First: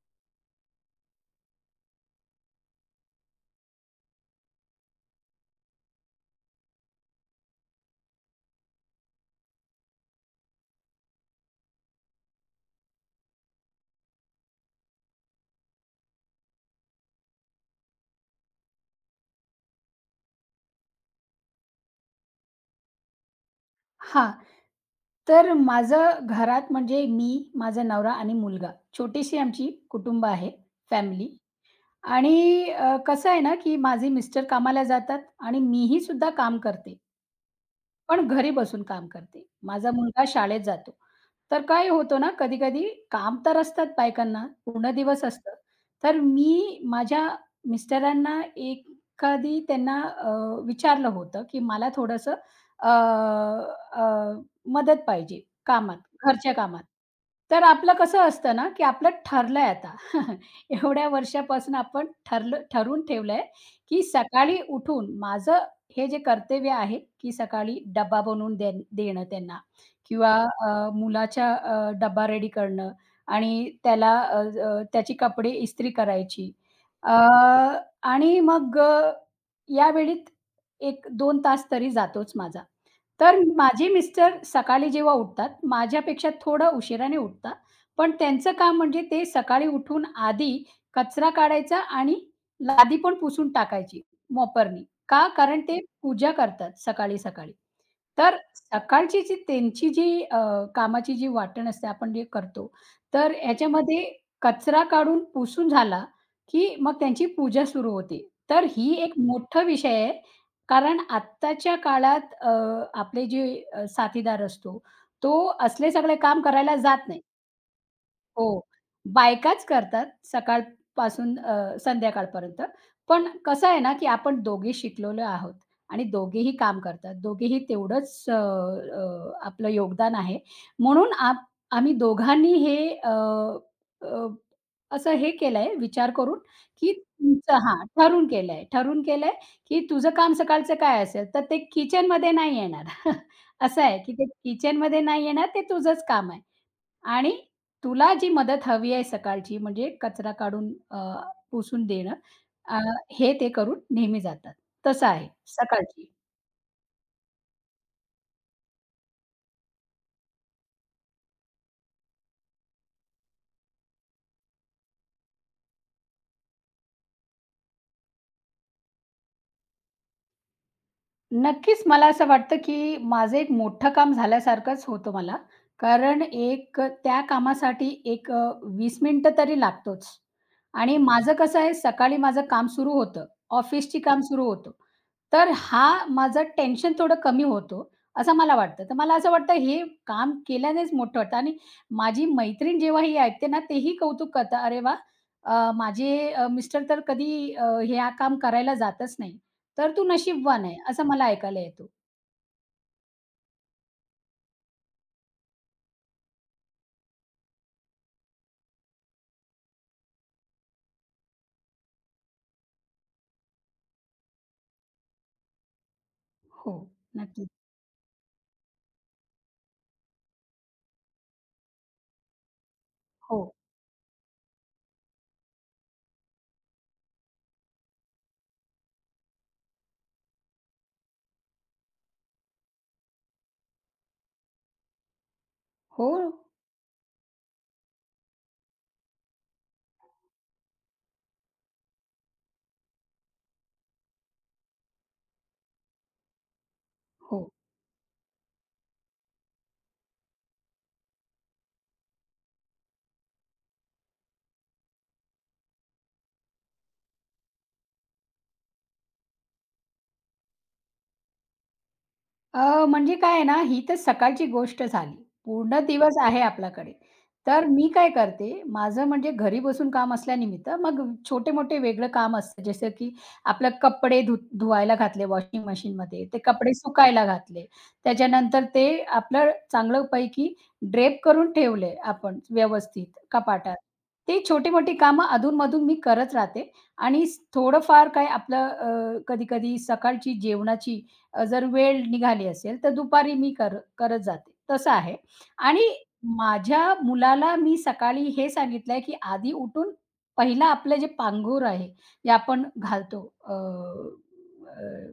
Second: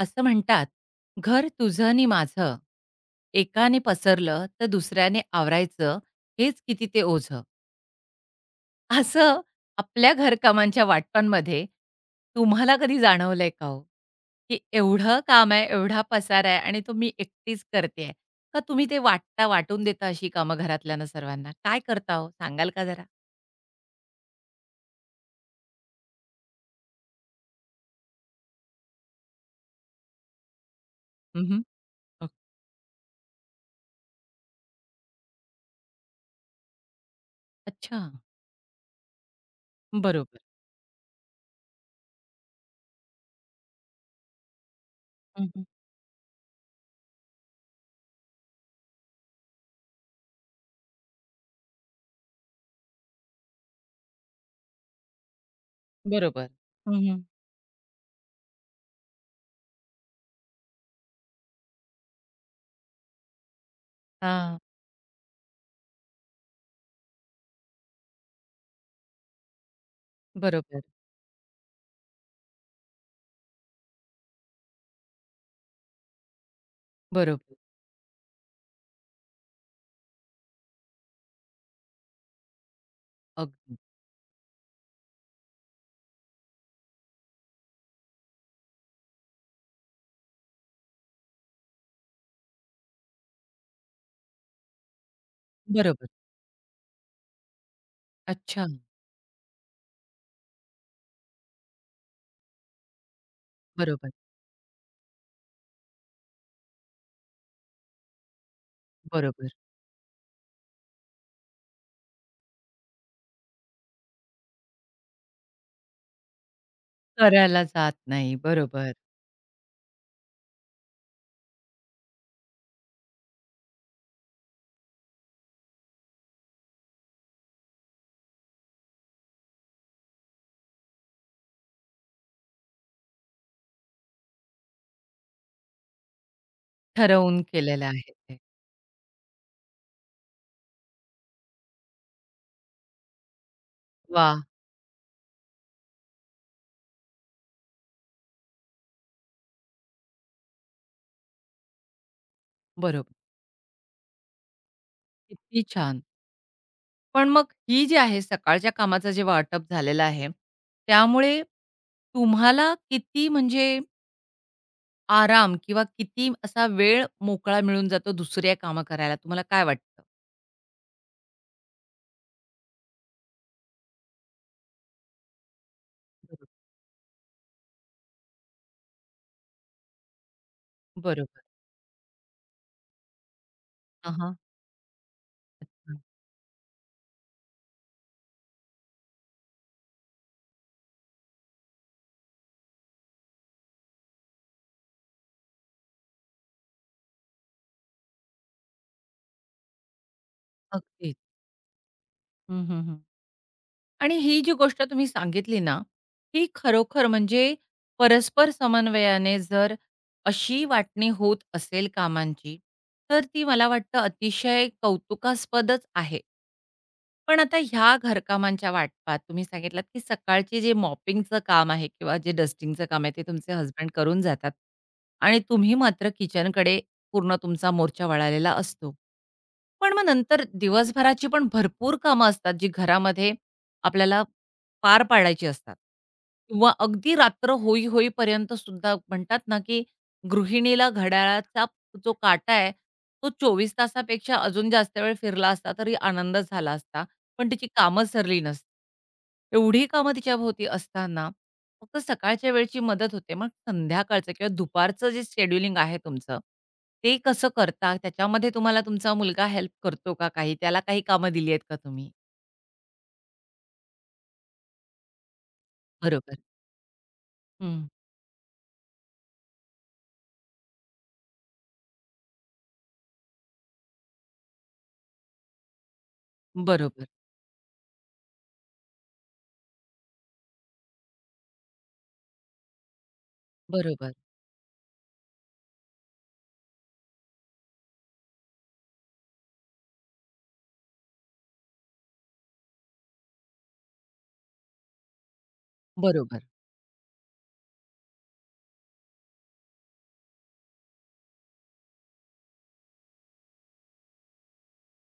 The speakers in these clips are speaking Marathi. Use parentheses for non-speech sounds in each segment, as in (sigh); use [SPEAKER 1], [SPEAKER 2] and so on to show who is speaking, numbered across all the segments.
[SPEAKER 1] असं म्हणतात, "घर तुझं नि माझं, एकाने पसरलं तर दुसऱ्याने आवरायचं, हेच किती ते ओझं." असं आपल्या घरकामांच्या वाटपांमध्ये तुम्हाला कधी जाणवलंय का हो? की एवढं काम आहे, एवढा पसारा आहे आणि तो मी एकटीच करतेय. का तुम्ही ते वाटता, वाटून देता अशी कामं घरातल्यांना सर्वांना? काय करता हो? सांगाल का जरा?
[SPEAKER 2] हां. तर माझं घरात म्हणजे मी, माझा नवरा आणि मुलगा. छोटीशी आमची कुटुंब आहे, फॅमिली
[SPEAKER 1] हं. ओक.
[SPEAKER 2] आणि कसं आहे ना, की माझे मिस्टर कामाला जातात आणि मीही सुद्धा काम करते,
[SPEAKER 1] अच्छा.
[SPEAKER 2] पण घरी बसून काम करते. माझा मुलगा
[SPEAKER 1] बरोबर.
[SPEAKER 2] शाळेत जातो. तर काय होतं ना, कधी-कधी काम तर असतात बायकांना, पूर्ण दिवस असतं.
[SPEAKER 1] हं.
[SPEAKER 2] तर मी माझ्या मिस्टरांना एखादी त्यांना विचारलं होतं, की मला थोडंसं अ, अ, मदत पाहिजे कामात,
[SPEAKER 1] बरोबर.
[SPEAKER 2] घरच्या कामात.
[SPEAKER 1] हं, हं.
[SPEAKER 2] तर आपलं कसं असतं ना, की आपलं ठरलंय आता. (laughs) एवढ्या वर्षापासून आपण ठरवून ठेवलंय, की सकाळी उठून माझं हे जे कर्तव्य आहे, की सकाळी डब्बा बनवून देणं त्यांना किंवा
[SPEAKER 1] बरोबर.
[SPEAKER 2] मुलाच्या डब्बा रेडी करणं आणि त्याला अ, अ, त्याची कपडे इस्त्री करायची. अ,
[SPEAKER 1] बरोबर.
[SPEAKER 2] आणि मग या वेळेत एक दोन तास तरी जातोच माझा. तर
[SPEAKER 1] अगदी.
[SPEAKER 2] माझे मिस्टर सकाळी जेव्हा उठतात, माझ्यापेक्षा थोडं उशिराने उठतात. पण त्यांचं काम म्हणजे ते सकाळी उठून आधी कचरा काढायचा आणि लादी पण पुसून टाकायची मॉपरनी. का? कारण ते
[SPEAKER 1] बरोबर.
[SPEAKER 2] पूजा करतात सकाळी-सकाळी. तर
[SPEAKER 1] अच्छा.
[SPEAKER 2] सकाळची जी त्यांची कामाची जी वाटण असते, आपण जे करतो, तर ह्याच्यामध्ये
[SPEAKER 1] बरोबर.
[SPEAKER 2] कचरा काढून पुसून झाला, की मग त्यांची पूजा सुरू होते. तर ही एक
[SPEAKER 1] बरोबर.
[SPEAKER 2] मोठा विषय आहे, कारण आत्ताच्या काळात आपले जे साथीदार असतो, तो असले सगळे काम करायला जात नाही.
[SPEAKER 1] करायला जात नाही.
[SPEAKER 2] हो.
[SPEAKER 1] बरोबर.
[SPEAKER 2] बायकाच करतात सकाळपासून संध्याकाळपर्यंत. पण कसं आहे ना, की आपण दोघे शिकलेलो आहोत आणि दोघेही काम करतात. दोघेही तेवढंच अ, अ, आपलं योगदान आहे. म्हणून आम्ही दोघांनी अ, असं हे केलंय विचार करून, की
[SPEAKER 1] ठरवून
[SPEAKER 2] तुमचं
[SPEAKER 1] केलेलं
[SPEAKER 2] हां,
[SPEAKER 1] आहे
[SPEAKER 2] ठरून
[SPEAKER 1] ते.
[SPEAKER 2] केलंय. ठरून केलंय, की तुझं काम सकाळचं काय असेल, तर ते किचनमध्ये नाही येणार. (laughs) असं आहे, की ते
[SPEAKER 1] वा.
[SPEAKER 2] किचनमध्ये नाही येणार, ते तुझंच काम आहे. आणि तुला जी मदत हवी आहे सकाळची म्हणजे कचरा काढून पुसून देणं अ,
[SPEAKER 1] बरोबर.
[SPEAKER 2] हे ते करून नेहमी जातात. तसं आहे
[SPEAKER 1] किती छान.
[SPEAKER 2] सकाळची.
[SPEAKER 1] पण मग ही जी आहे सकाळच्या कामाचं जे वाटप झालेलं आहे, त्यामुळे तुम्हाला किती म्हणजे आराम किंवा किती असा वेळ मोकळा मिळून जातो दुसऱ्या कामं करायला? तुम्हाला काय वाटतं?
[SPEAKER 2] नक्कीच मला असं वाटतं, की माझं एक मोठं काम झाल्यासारखंच होतं मला. कारण
[SPEAKER 1] बरोबर.
[SPEAKER 2] त्या कामासाठी एक 20 मिनिटं तरी लागतोच. आणि माझं
[SPEAKER 1] बरोबर.
[SPEAKER 2] कसं आहे सकाळी माझं काम सुरू होतं. ऑफिसची काम
[SPEAKER 1] हां.
[SPEAKER 2] सुरू होतं. तर हा माझं टेन्शन थोडं कमी होतं, असं मला वाटतं. तर मला असं वाटतं हे काम केल्यानेच मोठं वाटतं आणि माझी मैत्रीण जेव्हा ही ऐकते ना, तेही कौतुक करतात. "अरे वाह! माझे मिस्टर तर कधी हा काम करायला जातच नाही. तर तू नशीबवान आहे." असं
[SPEAKER 1] अगदीच.
[SPEAKER 2] मला ऐकायला येतो.
[SPEAKER 1] हं, हं, हं. आणि ही जी गोष्ट तुम्ही सांगितली ना, ही खरोखर म्हणजे परस्पर समन्वयाने जर अशी वाटणी होत असेल कामांची, तर ती मला वाटतं अतिशय कौतुकास्पदच आहे.
[SPEAKER 2] हो,
[SPEAKER 1] पण
[SPEAKER 2] नक्कीच.
[SPEAKER 1] आता ह्या घरकामांच्या वाटपात तुम्ही सांगितलात, की सकाळची जे मॉपिंगचं काम आहे किंवा जे डस्टिंगचं काम आहे, ते
[SPEAKER 2] हो.
[SPEAKER 1] तुमचे हसबंड करून जातात आणि तुम्ही मात्र किचनकडे पूर्ण तुमचा मोर्चा वळालेला असतो. पण मग नंतर दिवसभराची पण भरपूर कामं असतात, जी घरामध्ये आपल्याला पार पाडायची असतात.
[SPEAKER 2] हो,
[SPEAKER 1] किंवा अगदी रात्र होईपर्यंत सुद्धा म्हणतात ना, की गृहिणीला घड्याळाचा जो काटा आहे, तो 24 तासापेक्षा अजून जास्त वेळ फिरला असता तरी आनंद झाला असता.
[SPEAKER 2] हो.
[SPEAKER 1] पण तिची कामं सरली नसती. एवढी कामं तिच्याभोवती असताना फक्त सकाळच्या वेळची मदत होते. मग संध्याकाळचं किंवा दुपारचं जे शेड्यूलिंग आहे तुमचं, ते कसं करता? त्याच्यामध्ये तुम्हाला तुमचा मुलगा हेल्प करतो का काही? त्याला काही कामं दिली आहेत का तुम्ही?
[SPEAKER 2] म्हणजे काय आहे ना, ही तर सकाळची गोष्ट झाली. पूर्ण दिवस
[SPEAKER 1] बरोबर.
[SPEAKER 2] आहे आपल्याकडे. तर
[SPEAKER 1] हं.
[SPEAKER 2] मी काय करते, माझं म्हणजे घरी बसून काम असल्यानिमित्त मग छोटे-मोठे वेगळं काम असतं. जसं की आपलं कपडे धुवायला घातले वॉशिंग मशीनमध्ये, ते कपडे
[SPEAKER 1] बरोबर,
[SPEAKER 2] सुकायला घातले. त्याच्यानंतर ते आपलं चांगल्यापैकी ड्रेप करून ठेवले आपण व्यवस्थित कपाटात.
[SPEAKER 1] बरोबर,
[SPEAKER 2] ते छोटी-मोठी कामं अधून मी करत राहते आणि थोडंफार काय आपलं कधी-कधी सकाळची जेवणाची जर वेळ निघाली असेल तर दुपारी मी करत जाते. तसं आहे आणि
[SPEAKER 1] बरोबर.
[SPEAKER 2] माझ्या मुलाला मी सकाळी हे सांगितलंय, की आधी उठून पहिला आपलं जे पांघरूण आहे, जे आपण घालतो अ, अ,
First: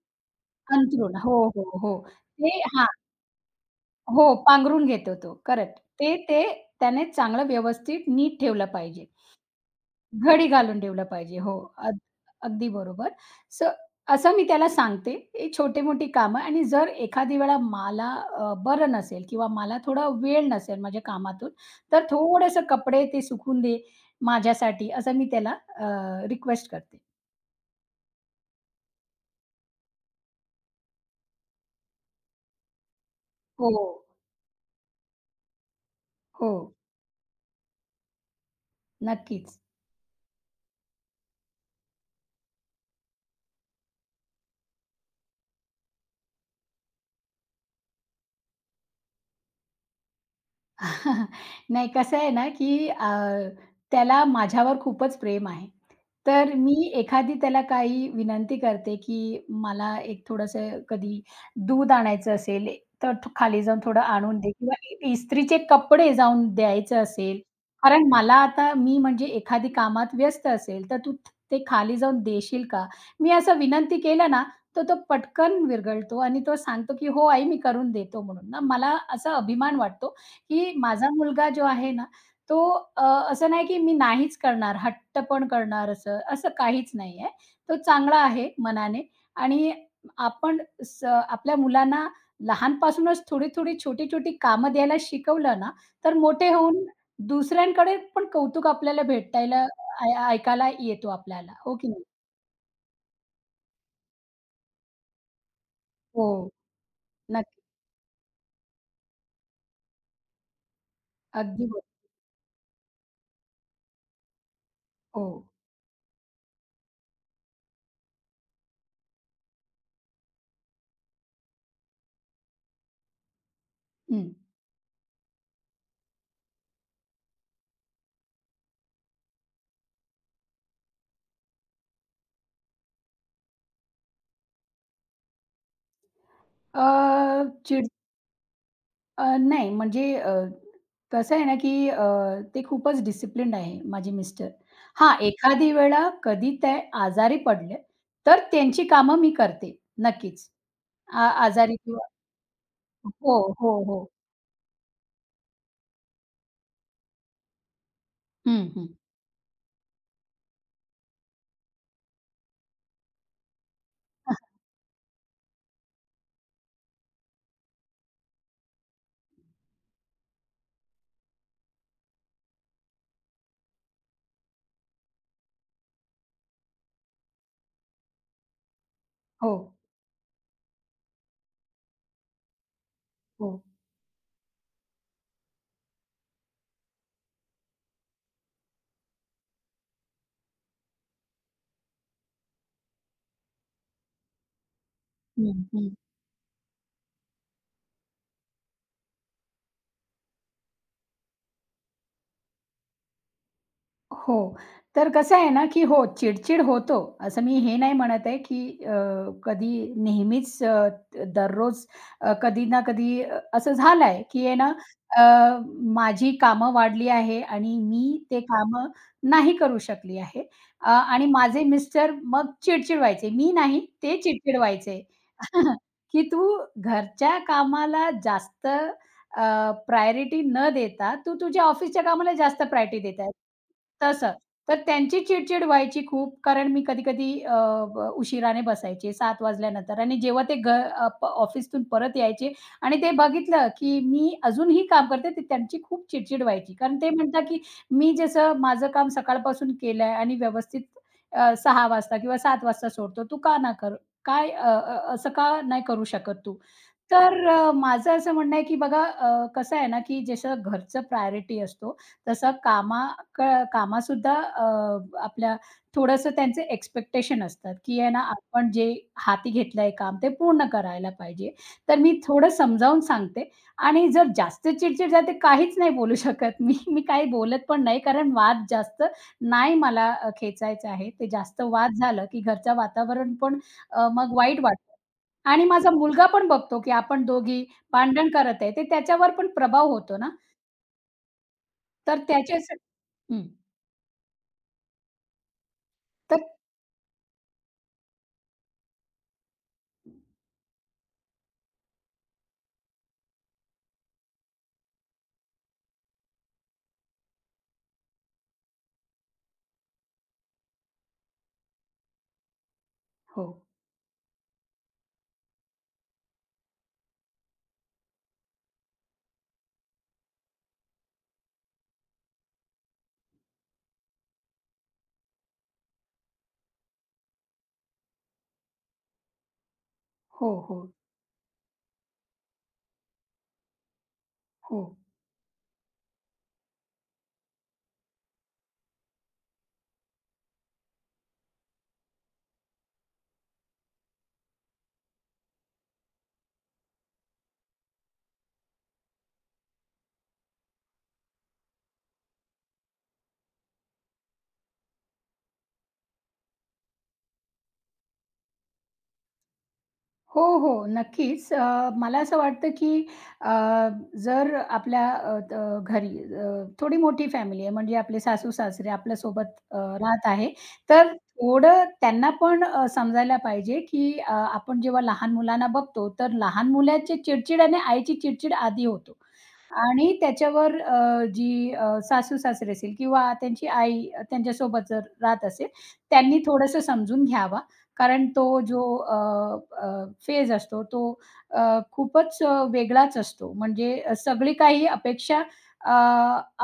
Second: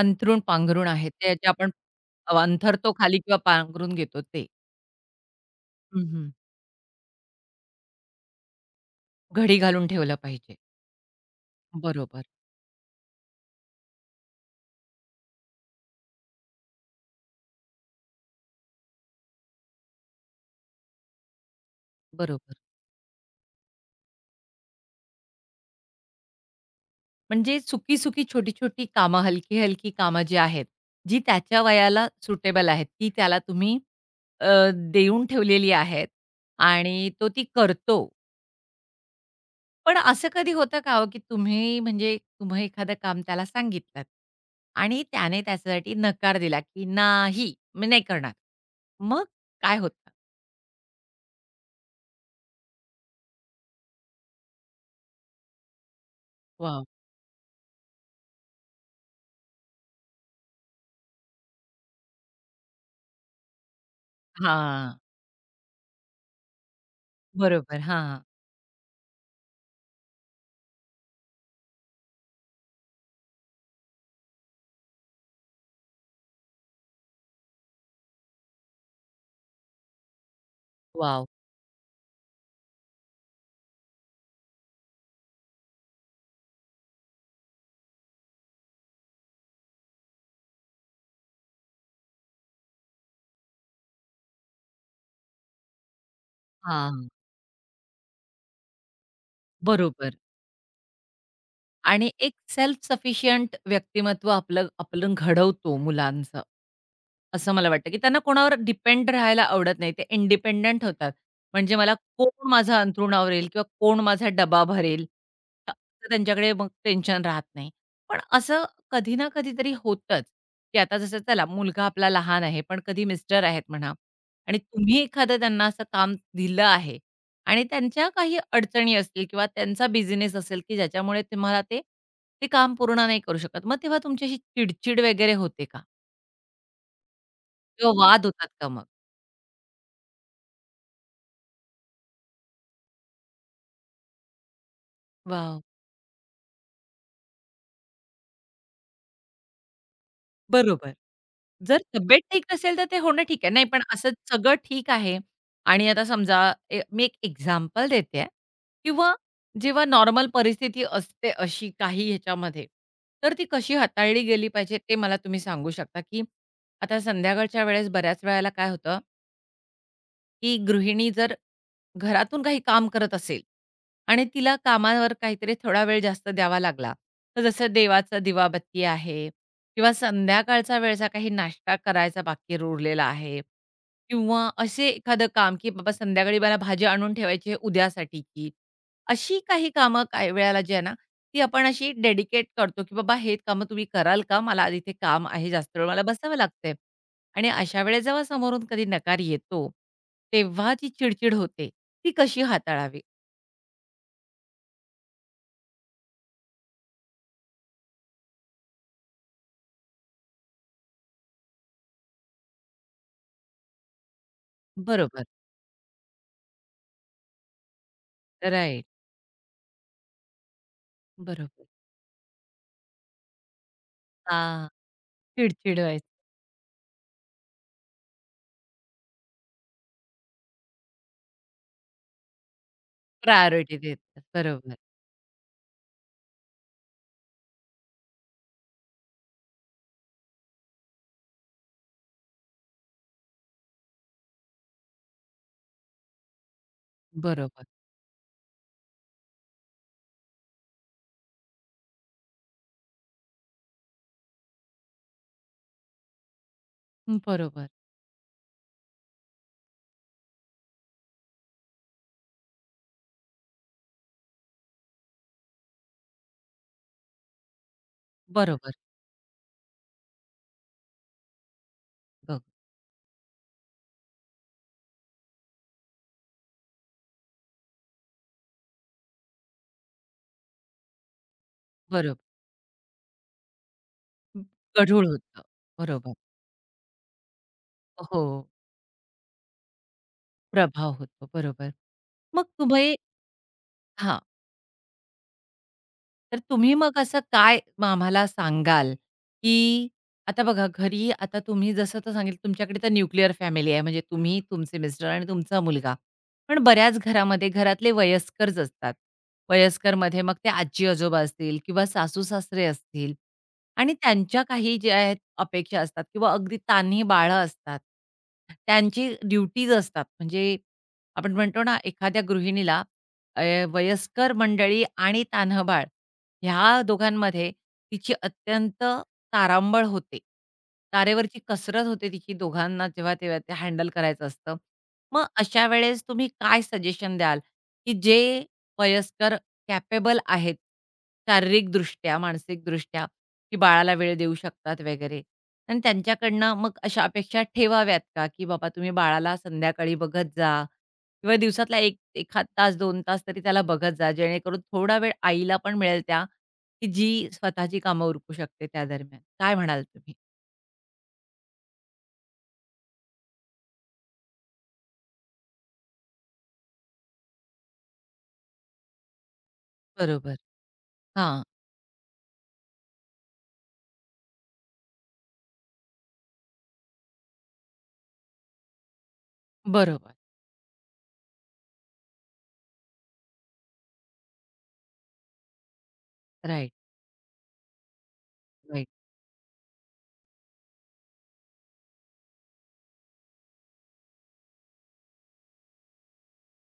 [SPEAKER 1] अंथरूण पांघरूण आहे
[SPEAKER 2] अंथरूण
[SPEAKER 1] ते
[SPEAKER 2] हो,
[SPEAKER 1] जे
[SPEAKER 2] हो,
[SPEAKER 1] आपण
[SPEAKER 2] हो. ते हां.
[SPEAKER 1] अंथरतो खाली किंवा पांघरून घेतो
[SPEAKER 2] हो,
[SPEAKER 1] ते.
[SPEAKER 2] पांघरून घेतो तो. करेक्ट.
[SPEAKER 1] हं,
[SPEAKER 2] ते
[SPEAKER 1] हं.
[SPEAKER 2] ते त्याने चांगलं व्यवस्थित नीट ठेवलं पाहिजे.
[SPEAKER 1] घडी घालून ठेवलं
[SPEAKER 2] घडी
[SPEAKER 1] पाहिजे.
[SPEAKER 2] घालून ठेवलं पाहिजे. हो.
[SPEAKER 1] बरोबर,
[SPEAKER 2] अगदी बरोबर. सो असं मी त्याला सांगते, ही छोटे मोठी कामं आणि जर एखादी वेळा मला बरं नसेल किंवा मला थोडा वेळ नसेल माझ्या कामातून, तर
[SPEAKER 1] बरोबर.
[SPEAKER 2] थोडेसे कपडे ते सुकून दे माझ्यासाठी असं मी त्याला रिक्वेस्ट करते.
[SPEAKER 1] म्हणजे सुकी-सुकी, छोटी-छोटी कामं, हलकी-हलकी कामं जी आहेत, जी त्याच्या वयाला सुटेबल आहेत, ती त्याला
[SPEAKER 2] हो.
[SPEAKER 1] तुम्ही अ, देऊन ठेवलेली आहेत
[SPEAKER 2] हो.
[SPEAKER 1] आणि तो ती करतो.
[SPEAKER 2] नक्कीच.
[SPEAKER 1] पण असं कधी होतं का हो, की तुम्ही म्हणजे तुम्ही एखादं काम त्याला सांगितलत आणि त्याने त्याच्यासाठी नकार दिला, की "नाही, मी नाही करणार." मग काय होतं?
[SPEAKER 2] (laughs) नाही कसं आहे ना, की त्याला माझ्यावर खूपच प्रेम आहे. तर मी
[SPEAKER 1] वॉव!
[SPEAKER 2] एखादी त्याला काही विनंती करते, की मला एक थोडंसं कधी दूध आणायचं असेल, तर खाली जाऊन थोडं आणून दे किंवा
[SPEAKER 1] हां.
[SPEAKER 2] इस्त्रीचे कपडे जाऊन द्यायचं असेल.
[SPEAKER 1] बरोबर.
[SPEAKER 2] कारण
[SPEAKER 1] हां.
[SPEAKER 2] मला आता मी म्हणजे एखादी कामात व्यस्त असेल, तर तू ते खाली जाऊन देशील का? मी असं विनंती केलं ना, तर तो पटकन विरगळतो आणि तो सांगतो, की "हो आई, मी करून देतो" म्हणून ना मला असा अभिमान वाटतो, की माझा
[SPEAKER 1] वॉव!
[SPEAKER 2] मुलगा जो आहे ना, तो अ, असं नाही की मी नाहीच करणार, हट्ट पण करणार असं, असं काहीच नाही आहे. तो चांगला आहे मनाने आणि आपण आपल्या मुलांना लहानपासूनच थोडी-थोडी, छोटी-छोटी कामं द्यायला शिकवलं ना, तर मोठे होऊन
[SPEAKER 1] हां.
[SPEAKER 2] दुसऱ्यांकडे पण कौतुक आपल्याला भेटायला ऐ
[SPEAKER 1] बरोबर.
[SPEAKER 2] ऐकायला येतो आपल्याला, हो की नाही?
[SPEAKER 1] आणि एक सेल्फ सफिशियंट व्यक्तिमत्व आपलं आपण घडवतो
[SPEAKER 2] हो,
[SPEAKER 1] मुलांचं. असं
[SPEAKER 2] नक्की.
[SPEAKER 1] मला वाटतं, की त्यांना कोणावर डिपेंड राहायला आवडत नाही. ते इंडिपेंडंट होतात.
[SPEAKER 2] अगदी
[SPEAKER 1] म्हणजे मला
[SPEAKER 2] बरोबर.
[SPEAKER 1] कोण माझं अंथरुण आवरेल किंवा कोण माझा डबा भरेल,
[SPEAKER 2] हो.
[SPEAKER 1] असं त्यांच्याकडे मग टेन्शन राहत नाही. पण असं कधी ना कधीतरी होतंच, की आता जसं चला मुलगा आपला लहान आहे, पण कधी मिस्टर आहेत म्हणा
[SPEAKER 2] हं.
[SPEAKER 1] आणि तुम्ही एखादं त्यांना असं काम दिलं आहे आणि त्यांच्या काही अडचणी असतील किंवा त्यांचा बिझनेस असेल, की ज्याच्यामुळे तुम्हाला ते काम पूर्ण नाही करू शकत. मग तेव्हा तुमची अशी चिडचिड वगैरे होते का?
[SPEAKER 2] अ, चिड
[SPEAKER 1] किंवा वाद होतात का मग?
[SPEAKER 2] नाही म्हणजे कसं आहे ना, की ते खूपच डिसिप्लिन्ड आहे माझे मिस्टर. हां,
[SPEAKER 1] वाव.
[SPEAKER 2] एखादी वेळा कधी ते आजारी पडले, तर त्यांची कामं मी करते नक्कीच.
[SPEAKER 1] बरोबर.
[SPEAKER 2] आजारी
[SPEAKER 1] जर
[SPEAKER 2] किंवा
[SPEAKER 1] तब्येत ठीक नसेल तर ते होणं
[SPEAKER 2] हो,
[SPEAKER 1] ठीक आहे. नाही
[SPEAKER 2] हो,
[SPEAKER 1] पण
[SPEAKER 2] हो.
[SPEAKER 1] असं सगळं ठीक आहे आणि आता समजा मी एक एक्झाम्पल देतेय
[SPEAKER 2] हं, हं.
[SPEAKER 1] किंवा जेव्हा नॉर्मल परिस्थिती असते अशी काही ह्याच्यामध्ये, तर ती कशी हाताळली गेली
[SPEAKER 2] (laughs)
[SPEAKER 1] पाहिजे ते मला तुम्ही सांगू शकता, की आता संध्याकाळच्या वेळेस बऱ्याच वेळेला काय होतं की गृहिणी जर घरातून काही काम करत असेल आणि तिला कामावर काहीतरी थोडा वेळ जास्त द्यावा लागला, तर जसं देवाचा दिवाबत्ती आहे
[SPEAKER 2] हो,
[SPEAKER 1] किंवा संध्याकाळचा वेळचा काही नाश्ता करायचा बाकी उरलेला आहे
[SPEAKER 2] हो.
[SPEAKER 1] किंवा असे एखादं काम, की बाबा संध्याकाळी मला भाजी आणून ठेवायची आहे उद्यासाठीची. अशी काही कामं काही वेळेला जी आहे ना, ती आपण अशी डेडिकेट करतो, की बाबा हे कामं तुम्ही कराल का? मला आज इथे काम आहे,
[SPEAKER 2] हं,
[SPEAKER 1] जास्त वेळ
[SPEAKER 2] हं.
[SPEAKER 1] मला बसावं लागतंय आणि अशा वेळेस जेव्हा समोरून कधी नकार येतो, तेव्हा जी चिडचिड होते, ती कशी हाताळावी?
[SPEAKER 2] हो. तर कसं आहे ना, की हो, चिड-चिड होतो. असं मी हे नाही म्हणत आहे, की कधी नेहमीच दररोज कधी ना कधी असं झालंय, की आहे ना,
[SPEAKER 1] बरोबर.
[SPEAKER 2] अ, माझी कामं वाढली आहे आणि मी ते
[SPEAKER 1] राइट.
[SPEAKER 2] कामं नाही करू शकली आहे. आणि माझे
[SPEAKER 1] बरोबर.
[SPEAKER 2] मिस्टर मग चिड व्हायचे. मी नाही, ते चिड-चिड
[SPEAKER 1] हां.
[SPEAKER 2] व्हायचे,
[SPEAKER 1] चिड-चिड
[SPEAKER 2] (laughs)
[SPEAKER 1] व्हायचं.
[SPEAKER 2] की "तू घरच्या कामाला जास्त प्रायोरिटी न देता तू तुझ्या ऑफिसच्या कामाला जास्त प्रायोरिटी देत आहे."
[SPEAKER 1] प्रायोरिटी देतात.
[SPEAKER 2] तसं.
[SPEAKER 1] बरोबर,
[SPEAKER 2] तर त्यांची चिड-चिड व्हायची खूप कारण मी कधी-कधी उशिराने बसायचे 7:00 वाजल्यानंतर आणि जेव्हा ते घ अ, प ऑफिसतून परत यायचे आणि ते बघितलं, की मी अजूनही काम करते, तर त्यांची खूप चिड व्हायची. कारण ते म्हणतात, की
[SPEAKER 1] बरोबर,
[SPEAKER 2] मी जसं माझं काम सकाळपासून केलं आणि व्यवस्थित 6:00 वाजता किंवा 7:00 वाजता सोडतो. तू का ना कर काय अ, अ, असं का नाही करू शकत तू? तर
[SPEAKER 1] बरोबर,
[SPEAKER 2] माझं असं म्हणणं आहे, की बघा कसं आहे ना, की जसं घरचं प्रायोरिटी असतो, तसं क कामासुद्धा आपल्या थोडंसं त्यांचे एक्स्पेक्टेशन असतात, की आहे ना, आपण
[SPEAKER 1] बरोबर.
[SPEAKER 2] जे हाती घेतलंय काम ते पूर्ण करायला पाहिजे. तर मी
[SPEAKER 1] बघ.
[SPEAKER 2] थोडं समजावून सांगते आणि जर जास्त चिडचिड झाली तर काहीच नाही बोलू शकत मी. मी काही बोलत पण नाही, कारण वाद जास्त नाही मला खेचायचा आहे. ते जास्त वाद
[SPEAKER 1] बरोबर.
[SPEAKER 2] झालं, की घरचं वातावरण पण मग वाईट वाटतं.
[SPEAKER 1] गढूळ होतं.
[SPEAKER 2] आणि माझा
[SPEAKER 1] बरोबर.
[SPEAKER 2] मुलगा पण बघतो, की आपण दोघी
[SPEAKER 1] हो,
[SPEAKER 2] भांडण करत आहे. ते त्याच्यावर पण प्रभाव होतो ना,
[SPEAKER 1] प्रभाव होतो. बरोबर.
[SPEAKER 2] तर
[SPEAKER 1] मग
[SPEAKER 2] त्याच्यासा
[SPEAKER 1] तुम्ही
[SPEAKER 2] हं,
[SPEAKER 1] हां. तर
[SPEAKER 2] तर
[SPEAKER 1] तुम्ही मग असं काय मग आम्हाला सांगाल, की आता बघा घरी आता तुम्ही जसं तर सांगितलं तुमच्याकडे तर न्यूक्लिअर फॅमिली आहे म्हणजे तुम्ही, तुमचे मिस्टर आणि तुमचा मुलगा. पण बऱ्याच घरामध्ये घरातले वयस्करच असतात. वयस्करमध्ये मग ते आजी-आजोबा असतील किंवा सासू-सासरे असतील
[SPEAKER 2] हो,
[SPEAKER 1] आणि त्यांच्या काही ज्या आहेत अपेक्षा असतात किंवा अगदी तान्ही बाळं असतात. त्यांची ड्युटीज असतात म्हणजे आपण म्हणतो ना एखाद्या गृहिणीला अ, वयस्कर मंडळी आणि तान्हं ह्या दोघांमध्ये तिची अत्यंत तारांबळ होते.
[SPEAKER 2] हो, हो,
[SPEAKER 1] तारेवरची कसरत होते तिची दोघांना जेव्हा तेव्हा ते हँडल करायचं असतं.
[SPEAKER 2] हो.
[SPEAKER 1] मग अशा वेळेस तुम्ही काय सजेशन द्याल, की जे वयस्कर कॅपेबल आहेत, शारीरिकदृष्ट्या, मानसिकदृष्ट्या, की बाळाला वेळ देऊ शकतात वगैरे आणि त्यांच्याकडनं मग अशा अपेक्षा ठेवाव्यात का, की बाबा तुम्ही बाळाला संध्याकाळी बघत जा किंवा दिवसातला एक 1/2 तास, 2 तास तरी त्याला बघत जा, जेणेकरून थोडा वेळ आईला पण मिळेल त्या, की जी स्वतःची कामं उरकू शकते त्या दरम्यान. काय म्हणाल तुम्ही?
[SPEAKER 2] हो, हो, नक्कीच. मला असं वाटतं, की अ, जर आपल्या अ, अ, घरी थोडी मोठी फॅमिली आहे, म्हणजे आपले सासू-सासरे आपल्यासोबत राहत
[SPEAKER 1] बरोबर.
[SPEAKER 2] आहे, तर
[SPEAKER 1] हां.
[SPEAKER 2] थोडं त्यांना पण समजायला पाहिजे, की आपण जेव्हा लहान मुलांना बघतो, तर लहान मुलाचे चिडचिड आणि आईची चिडचिड आधी होतो. आणि
[SPEAKER 1] बरोबर.
[SPEAKER 2] त्याच्यावर जी सासू-सासरे असेल किंवा त्यांची आई त्यांच्यासोबत जर राहत असेल, त्यांनी
[SPEAKER 1] राइट,
[SPEAKER 2] थोडंसं समजून घ्यावा. कारण तो जो
[SPEAKER 1] राइट.
[SPEAKER 2] फेज असतो तो अ, खूपच वेगळाच असतो. म्हणजे सगळी काही अपेक्षा अ,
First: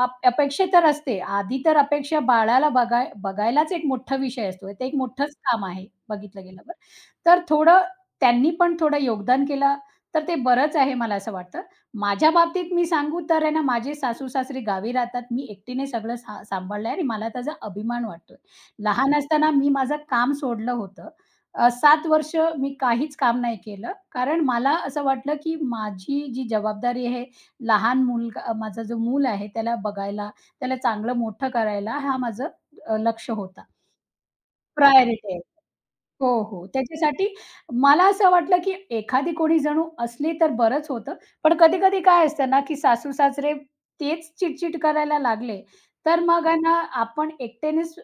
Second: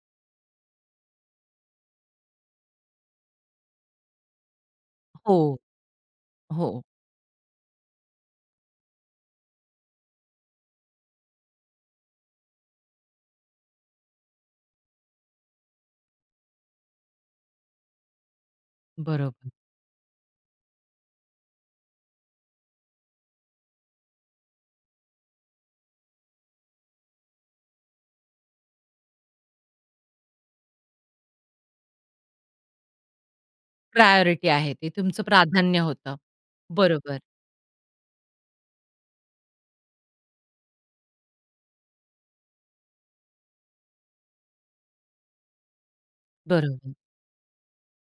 [SPEAKER 2] अप अपेक्षा तर असते. आधी तर अपेक्षा बाळाला बघायलाच एक मोठा विषय असतो. ते एक मोठंच
[SPEAKER 1] हो,
[SPEAKER 2] काम आहे बघितलं
[SPEAKER 1] हो.
[SPEAKER 2] गेल्यावर. तर थोडं त्यांनी पण थोडं योगदान केलं तर ते बरंच आहे मला असं वाटतं. माझ्या बाबतीत मी सांगू तर आहे ना, माझे सासू-सासरे गावी राहतात. मी एकटीने सगळं सांभाळलं आणि मला त्याचा अभिमान वाटतोय. लहान असताना
[SPEAKER 1] बरोबर.
[SPEAKER 2] मी माझं काम सोडलं होतं. 7 वर्ष मी काहीच काम नाही केलं. कारण मला असं वाटलं, की माझी जी जबाबदारी आहे, लहान मुलगा माझा जो मूल आहे, त्याला बघायला, त्याला चांगलं मोठं करायला, हा माझं लक्ष होता.
[SPEAKER 1] प्रायोरिटी आहे ते, तुमचं
[SPEAKER 2] प्रायोरिटी आहे.
[SPEAKER 1] प्राधान्य होतं.
[SPEAKER 2] हो, हो.
[SPEAKER 1] बरोबर,
[SPEAKER 2] त्याच्यासाठी मला असं वाटलं, की एखादी कोणी जणू असली तर बरंच होतं. पण कधी-कधी काय असतं ना, की सासू-सासरे तेच चिडचिड करायला लागले, तर मग आहे ना
[SPEAKER 1] बरोबर.
[SPEAKER 2] आपण एकट्यानेच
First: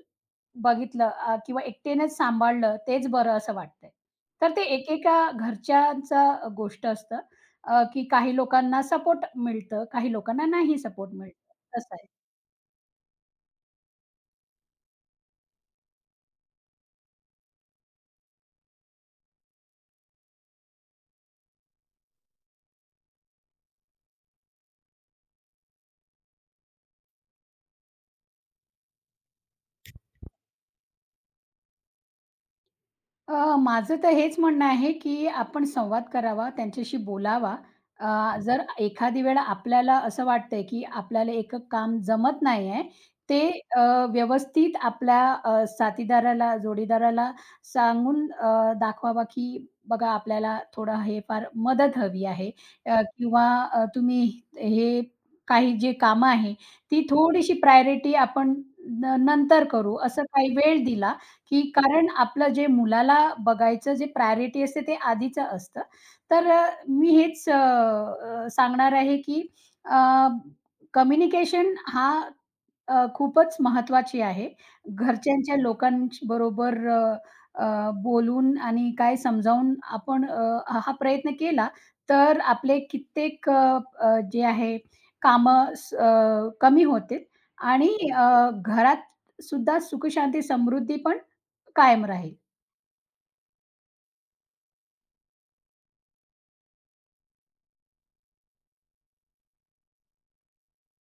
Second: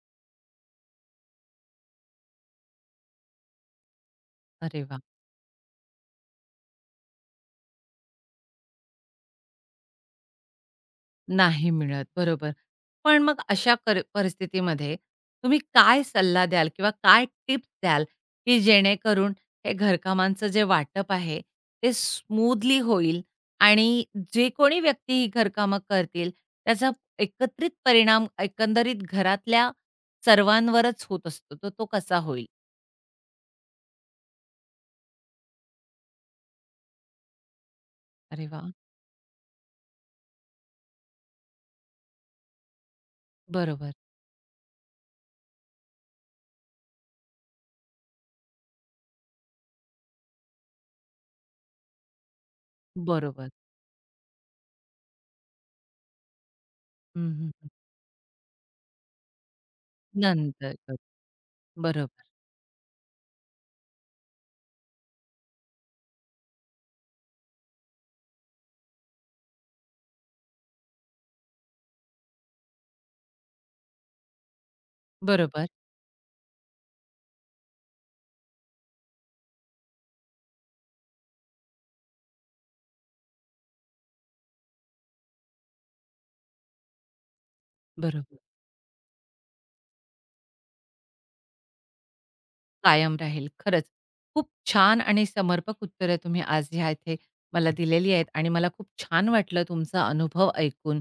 [SPEAKER 2] बघितलं किंवा एकट्यानेच सांभाळलं तेच बरं असं वाटतंय. तर ते
[SPEAKER 1] अरे वाह!
[SPEAKER 2] एकेका घरच्यांचा गोष्ट असतं, की काही लोकांना सपोर्ट मिळतं, काही लोकांना नाही सपोर्ट मिळतं.
[SPEAKER 1] नाही
[SPEAKER 2] तसं
[SPEAKER 1] मिळत,
[SPEAKER 2] आहे.
[SPEAKER 1] बरोबर. पण मग अशा परिस्थितीमध्ये तुम्ही काय सल्ला द्याल किंवा काय टिप्स द्याल, की जेणेकरून हे घरकामांचं जे वाटप आहे, ते स्मूथली होईल आणि जे कोणी व्यक्ती ही घरकामं करतील, त्याचा एकत्रित परिणाम एकंदरीत घरातल्या सर्वांवरच होत असतो, तर तो कसा होईल?
[SPEAKER 2] माझं तर हेच म्हणणं आहे, की आपण संवाद करावा, त्यांच्याशी बोलावा.
[SPEAKER 1] अरे
[SPEAKER 2] जर
[SPEAKER 1] वाह!
[SPEAKER 2] एखादी वेळा आपल्याला असं वाटतंय, की आपल्याला एक काम जमत नाही आहे, ते अ,
[SPEAKER 1] बरोबर,
[SPEAKER 2] व्यवस्थित आपल्या साथीदाराला, जोडीदाराला सांगून दाखवावा, की बघा आपल्याला थोडं हे फार मदत हवी आहे किंवा
[SPEAKER 1] बरोबर.
[SPEAKER 2] तुम्ही हे काही जे कामं आहे, ती
[SPEAKER 1] हं, हं,
[SPEAKER 2] थोडीशी
[SPEAKER 1] हं.
[SPEAKER 2] प्रायोरिटी आपण नंतर करू, असं काही
[SPEAKER 1] नंतर.
[SPEAKER 2] वेळ
[SPEAKER 1] करू.
[SPEAKER 2] दिला की कारण
[SPEAKER 1] बरोबर,
[SPEAKER 2] आपलं जे मुलाला बघायचं जे प्रायोरिटी असते ते आधीचं असतं. तर मी हेच अ, अ, सांगणार आहे की कम्युनिकेशन हा खूपच महत्त्वाची आहे. घरच्यांच्या
[SPEAKER 1] बरोबर,
[SPEAKER 2] लोकांबरोबर अ, अ, बोलून आणि काय समजावून आपण हा प्रयत्न केला, तर आपले कित्येक अ, अ, जे आहे कामं कमी होतील आणि
[SPEAKER 1] बरोबर.
[SPEAKER 2] घरात सुद्धा सुखशांती, समृद्धी पण कायम राहील.
[SPEAKER 1] कायम राहील. खरंच. खूप छान आणि समर्पक उत्तरं तुम्ही आज ह्या इथे मला दिलेली आहेत आणि मला खूप छान वाटलं तुमचा अनुभव ऐकून.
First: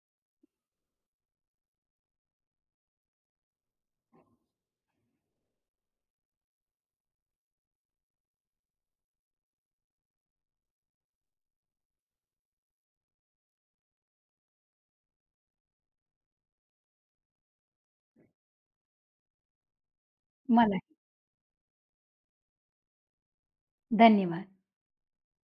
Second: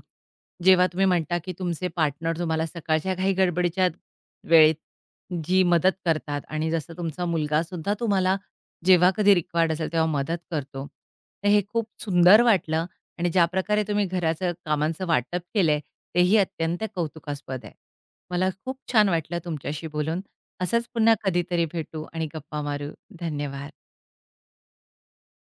[SPEAKER 1] जेव्हा तुम्ही म्हणता, की तुमचे पार्टनर तुम्हाला सकाळच्या घाई गडबडीच्या वेळेत जी मदत करतात आणि जसं तुमचा मुलगासुद्धा तुम्हाला जेव्हा कधी रिक्वायर्ड असेल तेव्हा मदत करतो. तर हे खूप सुंदर वाटलं आणि ज्याप्रकारे तुम्ही घराचं कामांचं वाटप केलंय तेही अत्यंत कौतुकास्पद आहे. मला खूप छान वाटलं तुमच्याशी बोलून.
[SPEAKER 2] मला
[SPEAKER 1] असंच पुन्हा कधीतरी भेटू आणि गप्पा मारू. धन्यवाद.
[SPEAKER 2] धन्यवाद.